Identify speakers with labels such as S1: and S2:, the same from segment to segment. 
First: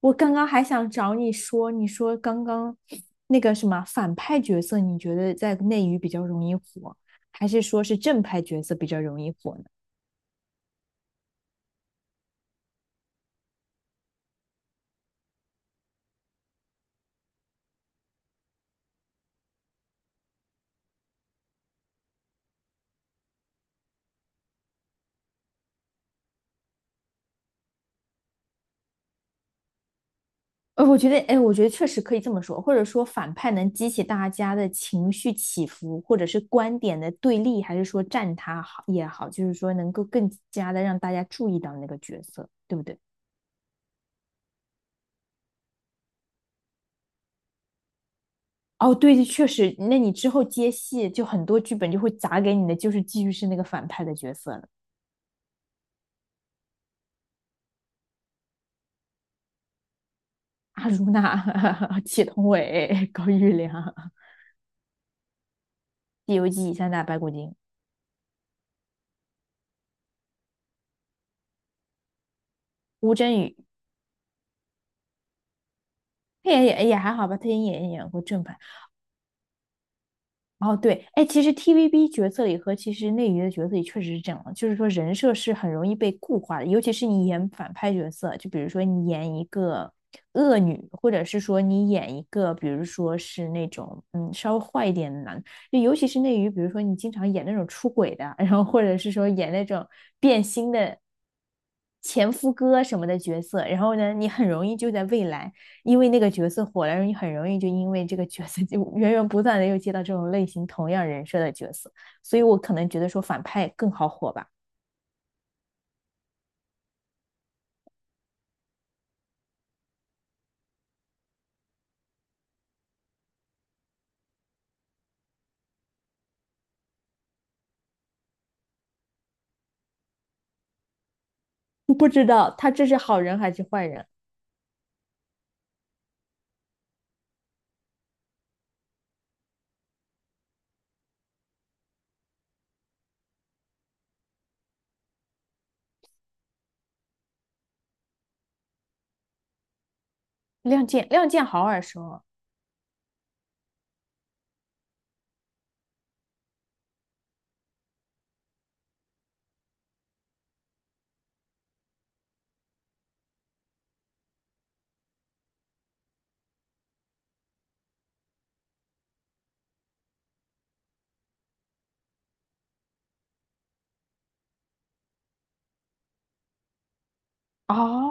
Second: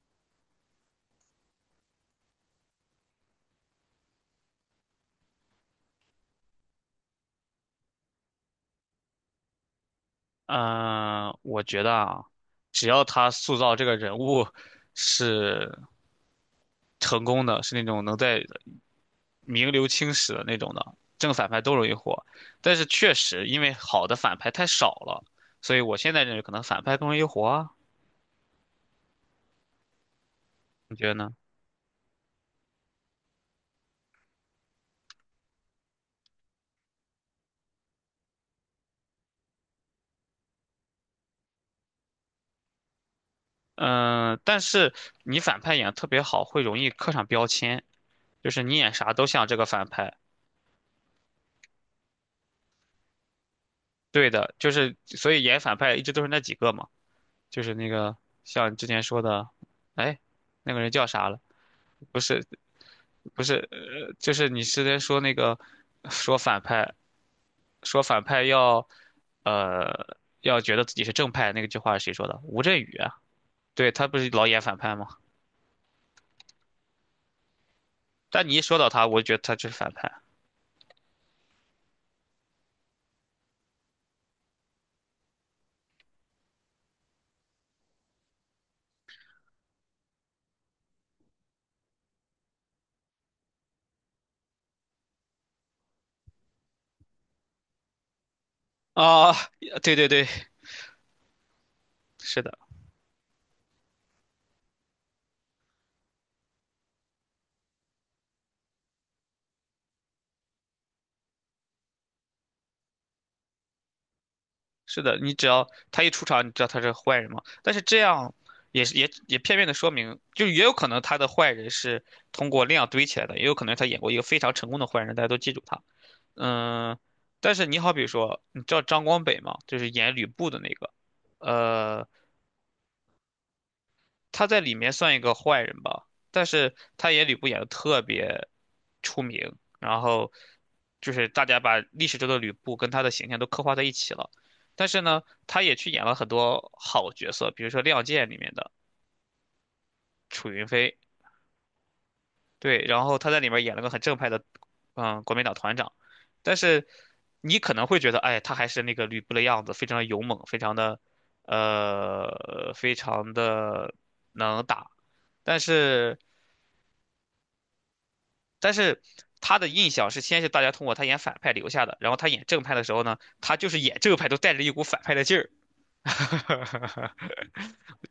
S1: 我刚刚还想找你说，你说刚刚那个什么反派角色，你觉得在内娱比较容易火，还是说是正派角色比较容易火呢？
S2: 嗯，我觉得啊，只要他塑造这个人物是成功的，是那种能在名留青史的那种的，正反派都容易火。但是确实，因为好的反派太少了，所以我现在认为可能反派更容易火啊。你
S1: 我
S2: 觉
S1: 觉
S2: 得
S1: 得，
S2: 呢？
S1: 哎，我觉得确实可以这么说，或者说反派能激起大家的情绪起伏，或者是观点的对立，还是说站他好也好，就是说能够更加的让大家注意到那个角色，对不对？
S2: 嗯，但是你反派演得特别好，会容易刻上标签，就是你演
S1: 哦，
S2: 啥
S1: 对，
S2: 都
S1: 确
S2: 像这个
S1: 实，
S2: 反
S1: 那你
S2: 派。
S1: 之后接戏就很多剧本就会砸给你的，就是继续是那个反派的
S2: 对
S1: 角色
S2: 的，
S1: 了。
S2: 就是所以演反派一直都是那几个嘛。就是那个像之前说的，哎，那个
S1: 阿
S2: 人叫
S1: 如
S2: 啥
S1: 那、
S2: 了？不
S1: 祁同
S2: 是，
S1: 伟、高
S2: 不
S1: 玉
S2: 是，
S1: 良，
S2: 就是你之前说那个，
S1: 《西
S2: 说
S1: 游
S2: 反
S1: 记》三
S2: 派，
S1: 大白骨精，
S2: 说反派要，呃，要觉得自己是正派，那个句话是谁说的？吴镇宇啊，
S1: 吴镇宇。
S2: 对，他不是老演反派吗？
S1: 也还好吧，他也演过正
S2: 但你
S1: 版。
S2: 一说到他，我就觉得他就是反派
S1: 哦，对，哎，其实 TVB 角色里和其实内娱的角色里确实是这样的，就是说人设是很容易被固化的，尤其是你演反派角色，就比如说你演一个恶女，或者是说你演一个，比如说是那种稍微坏一点的男，就尤其是内娱，比如说你经常演那种出轨的，然后或者是说
S2: 啊，
S1: 演那种
S2: 对对对，
S1: 变心的前
S2: 是
S1: 夫
S2: 的。
S1: 哥什么的角色，然后呢，你很容易就在未来。因为那个角色火了，你很容易就因为这个角色 就源源不断的又接到这种类型同样人设的角色，所以我可能觉得说反派更好火吧。
S2: 是的，你只要他一出场，你知道他是坏人吗？但是这样也是片面的说明，就也有可能他的坏人是通过量堆起来的，也有可能他演过一个非常成功的坏人，大家都记住他。嗯，但是你好比说，你知道张光北吗？就是演吕布的那个，呃，
S1: 不知道他这是好人还是坏人？
S2: 他在里面算一个坏人吧，但是他演吕布演的特别出名，然后就是大家把历史中的吕布跟他的形象都刻画在一起了。但是呢，他也去演了很多好角色，比如说《亮剑》里面的楚云
S1: 亮
S2: 飞，
S1: 剑，亮剑好耳熟哦。
S2: 对，然后他在里面演了个很正派的，国民党团长。但是你可能会觉得，哎，他还是那个吕布的样子，非常的勇猛，非常的，非常的能打，但是。但是他的印象是先是大家通过他演反派留下的，然后他演正派的时候呢，他就是演正派都带着一股反派的劲儿，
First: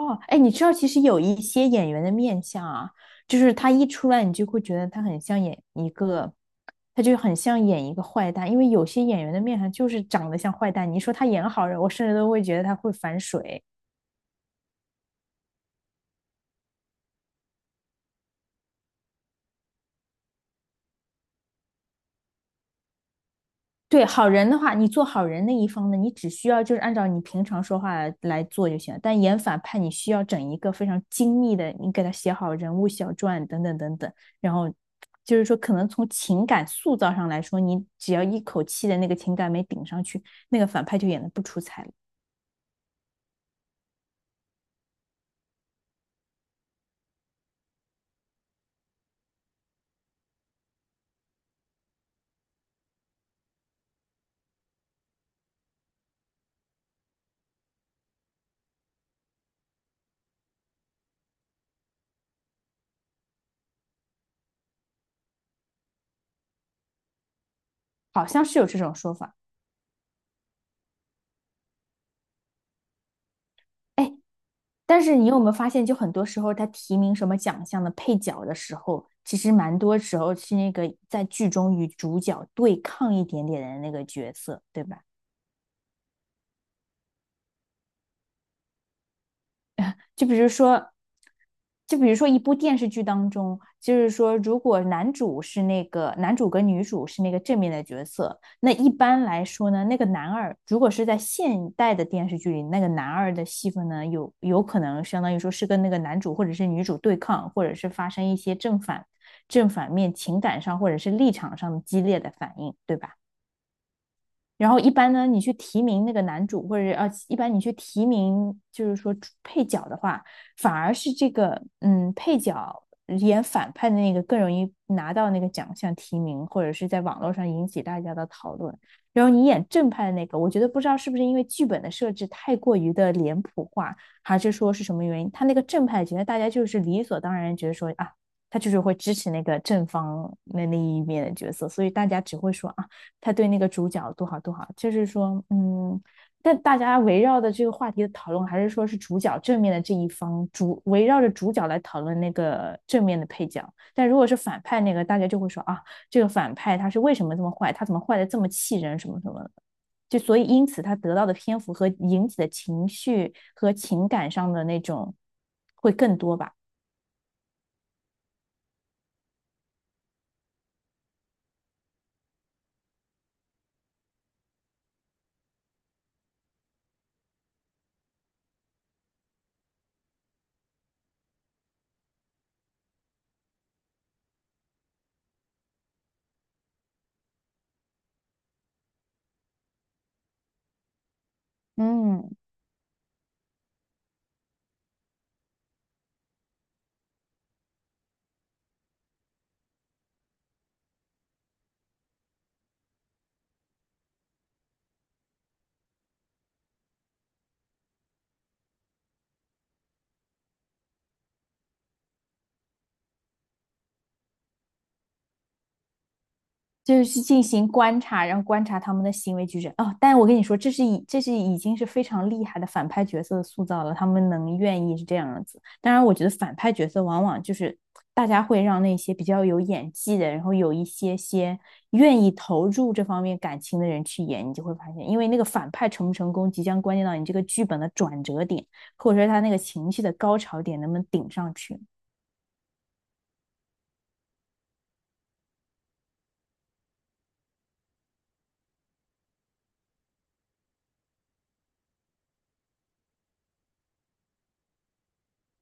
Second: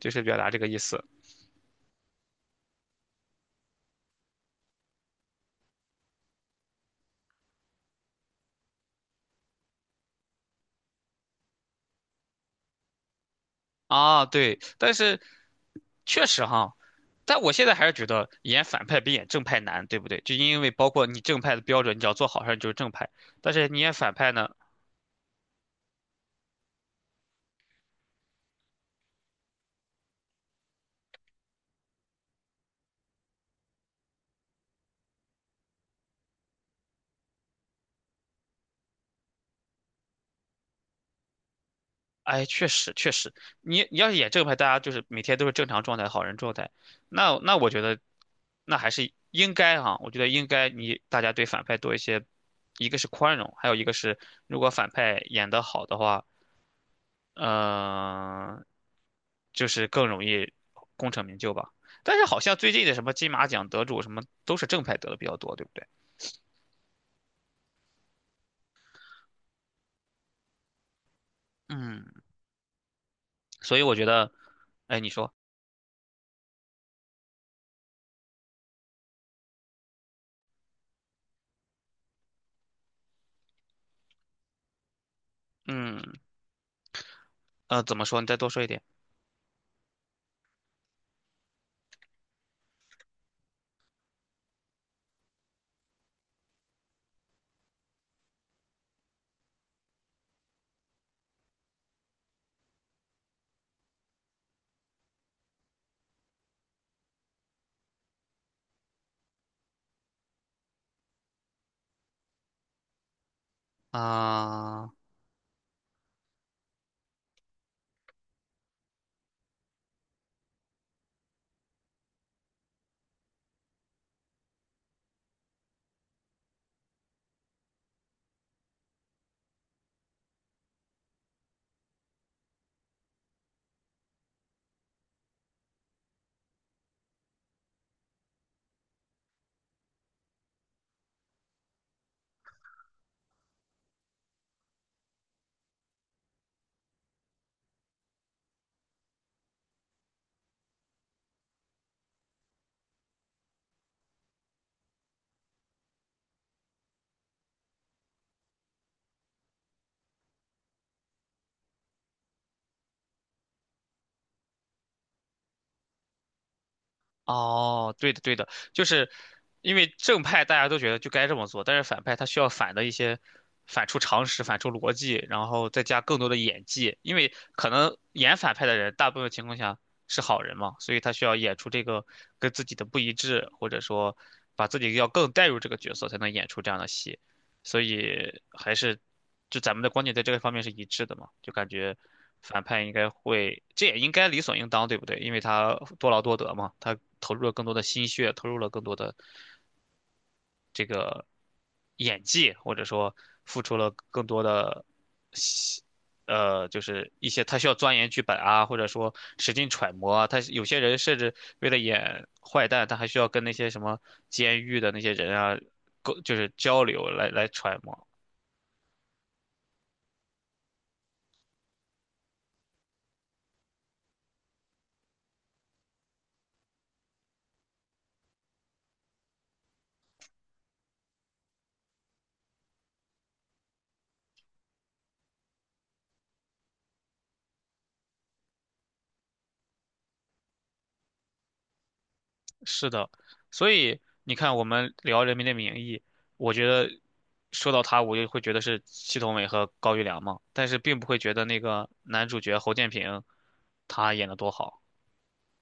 S2: 就是表
S1: 哎，
S2: 达
S1: 你
S2: 这
S1: 知
S2: 个
S1: 道
S2: 意
S1: 其实
S2: 思
S1: 有一些演员的面相啊，就是他一出来，你就会觉得他很像演一个，他就很像演一个坏蛋，因为有些演员的面相就是长得像坏蛋。你说他演好人，我甚至都会觉得他会反水。
S2: 啊。对，但是确实哈，但我现在还是觉得演反派比演正派难，对不对？就因为包括你正派的标准，你只要做好事儿你就是正派，但是你演
S1: 对，
S2: 反
S1: 好
S2: 派
S1: 人
S2: 呢？
S1: 的话，你做好人那一方呢，你只需要就是按照你平常说话来做就行了。但演反派，你需要整一个非常精密的，你给他写好人物小传等等等等，然后就是说，可能从情感塑造上来说，你只要一口气的那个情感没顶上去，那个反派就演得不出彩了。
S2: 哎，确实确实，你要是演正派，大家就是每天都是正常状态、好人状态，那我觉得，那还是应该哈、我觉得应该你大家对反派多一些，一个是宽容，还有一个是如果反派演得好的话，嗯、就是更容易功成名就吧。但是好像最近的什么金马奖得主什么都是正派得的比较多，对不对？
S1: 好像是有这种说法。
S2: 嗯，所以我觉
S1: 哎，
S2: 得，哎，
S1: 但
S2: 你
S1: 是你
S2: 说，
S1: 有没有发现，就很多时候他提名什么奖项的配角的时候，其实蛮多时候是那个在剧中与主角对抗一点点的那个角色，对吧？
S2: 嗯，怎么说？你再多说一点
S1: 就比如说，就比如说一部电视剧当中，就是说，如果男主是那个男主跟女主是那个正面的角色，那一般来说呢，那个男二如果是在现代的电视剧里，那个男二的戏份呢，有可能相当于说是跟那个男主或者是女主对抗，或者是发生一些正反面情感上或者是立场上的激烈的反应，对吧？然后一
S2: 啊。
S1: 般呢，你去提名那个男主，或者一般你去提名，就是说配角的话，反而是这个配角演反派的那个更容易拿到那个奖项提名，或者是在网络上引起大家的讨论。然后你演正派的那个，我觉得不知道是不是因为剧本的设置太过于的脸谱化，还是说是什么原因，他那个正派觉得大家就是理所当然觉得说啊，他就是会支持那个正方那一面的角色，所以大家只会说啊。他对那个主角多好多好，就是说，嗯，但大家围绕的这个话题的讨论，还是说是主角正面的这一方，主围绕着主角来讨论那个正面的配角。但如果是反派那个，大家就会说啊，这个反派他是为什么这么坏，他怎么坏的这么气人，什么什么的。就所以因此他得到的篇幅和引起的情绪和情感上的那种会更多吧。
S2: 哦，对的，对的，就是因为正派大家都觉得就该这么做，但是反派他需要反的一些，反出常识，反出逻辑，然后再加更多的演技，因为可能演反派的人大部分情况下是好人嘛，所以他需要演出这个跟自己的不一致，或者说把自己要更带入这个角色，才能演出这样的戏。所以还是就咱们的观点在这个方面是一致的嘛，就感觉
S1: 嗯。
S2: 反派应该会，这也应该理所应当，对不对？因为他多劳多得嘛，他投入了更多的心血，投入了更多的这个演技，或者说付出了更多的。就是一些他需要钻研剧本啊，或者说使劲揣摩啊。他有些人甚至为了演坏蛋，他还需要跟那些什么监狱的那些人啊，就是交
S1: 就是
S2: 流
S1: 去
S2: 来
S1: 进
S2: 来
S1: 行
S2: 揣
S1: 观
S2: 摩。
S1: 察，然后观察他们的行为举止。哦，但我跟你说，这是已经是非常厉害的反派角色的塑造了，他们能愿意是这样子。当然，我觉得反派角色往往就是大家会让那些比较有演技的，然后有一些愿意投入这方面感情的人去演，你就会发现，因为那个反派成不成功，即将关键到你这个剧本的转折点，或者说他那个情绪的高潮点能不能顶上去。
S2: 是的，所以你看，我们聊《人民的名义》，我觉得说到他，我就会觉得是祁同伟和高育良嘛，但是并不会觉得那个男主角侯建平他演的多好，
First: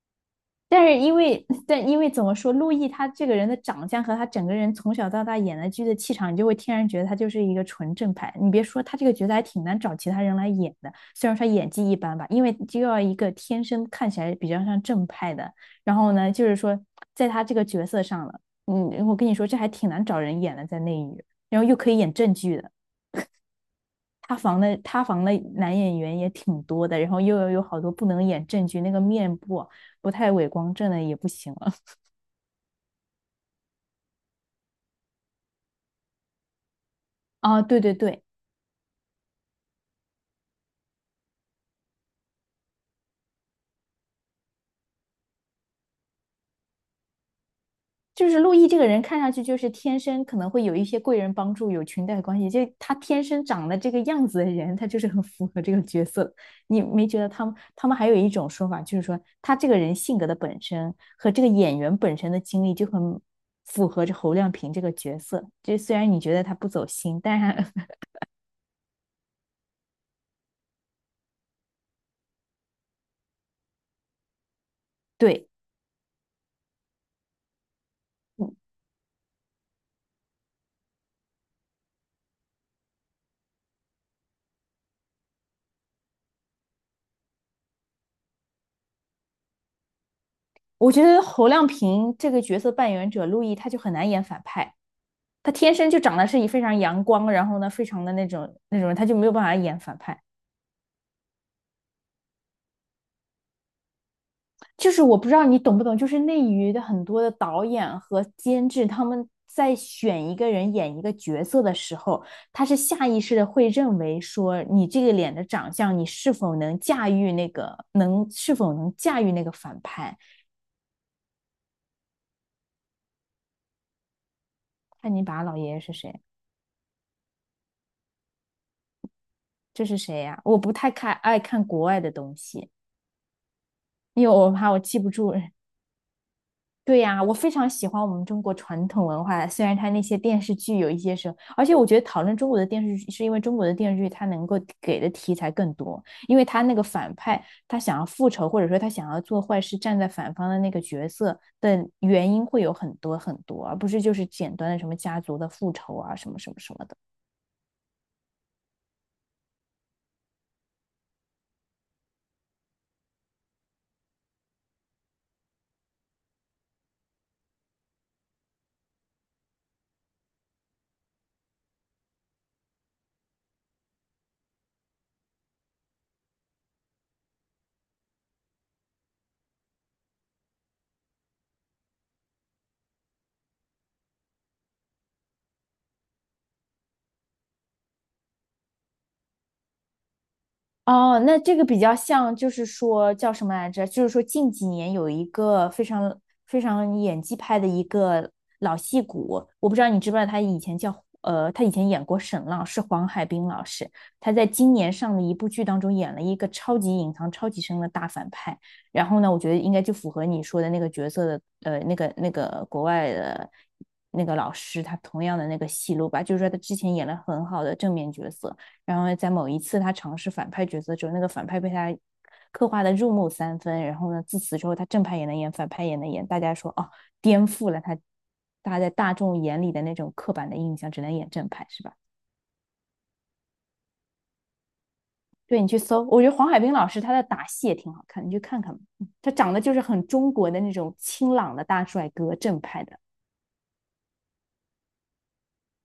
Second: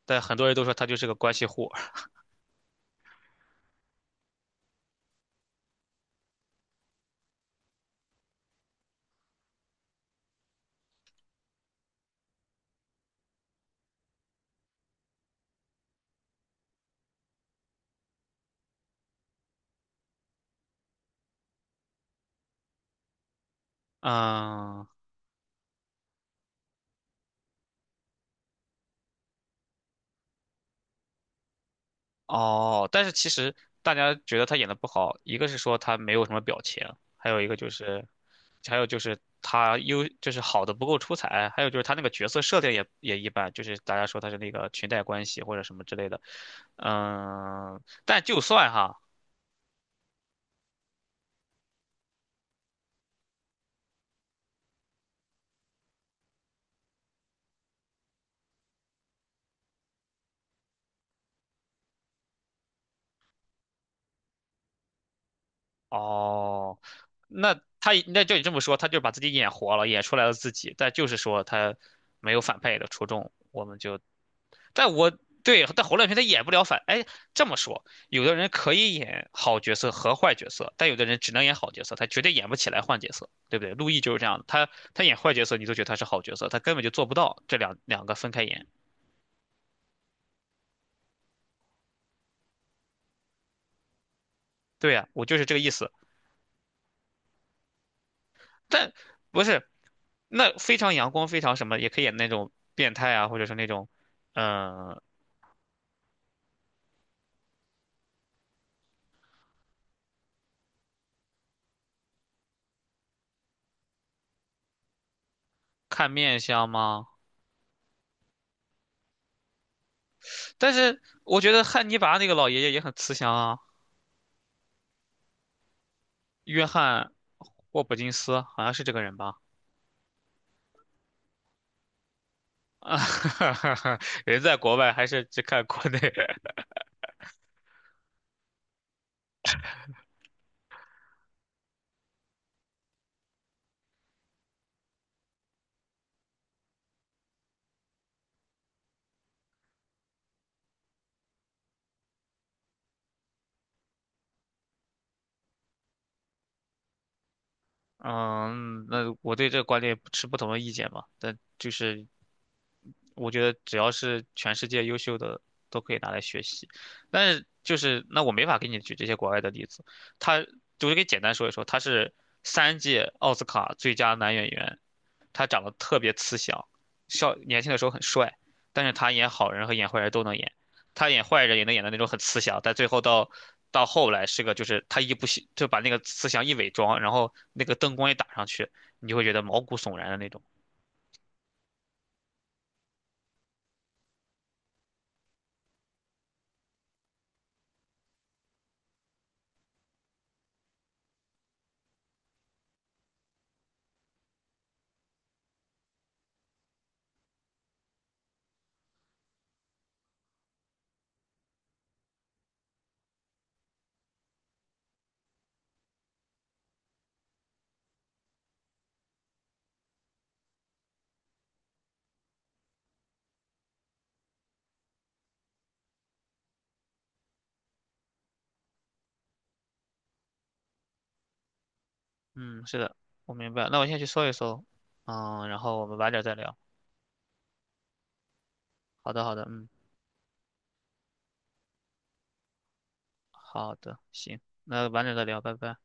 S2: 但很多人都说他
S1: 但
S2: 就
S1: 是
S2: 是个
S1: 因
S2: 关
S1: 为，
S2: 系户儿
S1: 但因为怎么说，陆毅他这个人的长相和他整个人从小到大演的剧的气场，你就会天然觉得他就是一个纯正派。你别说他这个角色还挺难找其他人来演的，虽然说演技一般吧，因为就要一个天生看起来比较像正派的，然后呢，就是说在他这个角色上了，嗯，我跟你说这还挺难找人演的，在内娱，然后又可以演正剧的。
S2: 嗯，
S1: 塌房的男演员也挺多的，然后又有好多不能演正剧，那个面部啊不太伟光正的也不行了。
S2: 哦，但是其实大家觉得他演的不好，一个是说他没有什么表情，还有一个
S1: 啊，
S2: 就
S1: 对对
S2: 是，
S1: 对，
S2: 还有就是他就是好的不够出彩，还有就是他那个角色设定也一般，就是大家说他是那个裙带关系或者什么之类的，嗯，但
S1: 就
S2: 就
S1: 是陆毅
S2: 算
S1: 这个
S2: 哈，
S1: 人看上去就是天生可能会有一些贵人帮助，有裙带关系，就他天生长得这个样子的人，他就是很符合这个角色。你没觉得他们还有一种说法，就是说他这个人性格的本身和这个演员本身的经历就很符合着侯亮平这个角色。就虽然你觉得他不
S2: 哦，
S1: 走心，但
S2: 那
S1: 是
S2: 他那就你这么说，他就把自己演活了，演出来了自己，但就是说他没有反派演的出众，就。但我
S1: 对，
S2: 对，但侯亮平他演不了反。哎，这么说，有的人
S1: 嗯
S2: 可以演好角色和坏角色，但有的人只能演好角色，他绝对演不起来坏角色，对不对？陆毅就是这样的，他演坏角色，你都觉得他是好角色，他根本就做不到这两个分开演。
S1: 我觉得侯亮平这个角色扮演者陆毅他就很难演反派。
S2: 对呀、我就是
S1: 他
S2: 这个意
S1: 天生
S2: 思。
S1: 就长得是以非常阳光，然后呢，非常的那种
S2: 但
S1: 人，他就没有办
S2: 不
S1: 法
S2: 是，
S1: 演反派。
S2: 那非常阳光，非常什么，也可以演那种变态啊，或者是那种，
S1: 就
S2: 嗯、
S1: 是我不知道你懂不懂，就是内娱的很多的导演和监制，他们在选一个人演一个角色的时候，他是下意识的会认为说，你这个脸的长相，你
S2: 看
S1: 是
S2: 面
S1: 否
S2: 相
S1: 能
S2: 吗？
S1: 驾驭那个，能是否能驾驭那个反派？
S2: 但是我觉得汉尼拔那个老爷爷也很慈祥啊，
S1: 看你把老爷爷是谁？
S2: 约翰霍普金斯好像是这个人吧。
S1: 这是谁呀、啊我不太爱看国外的东西，
S2: 啊，
S1: 因为
S2: 人
S1: 我
S2: 在
S1: 怕
S2: 国
S1: 我
S2: 外
S1: 记
S2: 还
S1: 不
S2: 是
S1: 住。
S2: 只看国内。
S1: 对呀，我非常喜欢我们中国传统文化，虽然它那些电视剧有一些时候，而且我觉得讨论中国的电视剧，是因为中国的电视剧它能够给的题材更多，因为它那个反派他想要复仇，或者说他想要做坏事，站在反方的那个角色的原因会有很多很多，而不是就是简单的什么家族的复仇啊，什么什么什么的。
S2: 嗯，那我对这个观点持不同的意见吧，但就是我觉得只要是全世界优秀的都可以拿来学习，但是就是那我没法给你举这些国外的例子，他我就给简单说一说，他是3届奥斯卡最佳男演员，他长得特别慈祥，笑年轻的时候很帅，但是他演好人和演坏人都能演。他演坏人也能演的那种很慈祥，但最后到后来是个就是他一不小就把那个慈祥一伪装，然后那个灯光一打上去，你就会觉得毛骨悚然的那种。
S1: 哦，那这个比较像，就是说叫什么来着？就是说近几年有一个非常演技派的一个老戏骨，我不知道你知不知道，他以前叫他以前演过沈浪，是黄海冰老师。他在今年上的一部剧当中演了一个超级隐藏、超级深的大反派。然后呢，我觉得应该就符合你说的那个角色的那个国外的那个老师，他同样的那个戏路吧，就是说他之前演了很好的正面角色。然后在某一次他尝试反派角色之后，那个反派被他刻画的入木三分，然后呢，自此之后他正派也能演，反派也能演，大家说哦，颠覆了大家在大众眼里的那种刻板的印象，只能演正派是吧？
S2: 嗯，是的，我明白。那我先去搜一搜，然
S1: 对你
S2: 后
S1: 去
S2: 我们
S1: 搜，
S2: 晚点
S1: 我觉
S2: 再
S1: 得黄
S2: 聊。
S1: 海冰老师他的打戏也挺好看，你去看看吧。嗯
S2: 好的，
S1: 他
S2: 好的，
S1: 长得
S2: 嗯，
S1: 就是很中国的那种清朗的大帅哥，正派的。
S2: 好的，行，那晚点再聊，拜拜。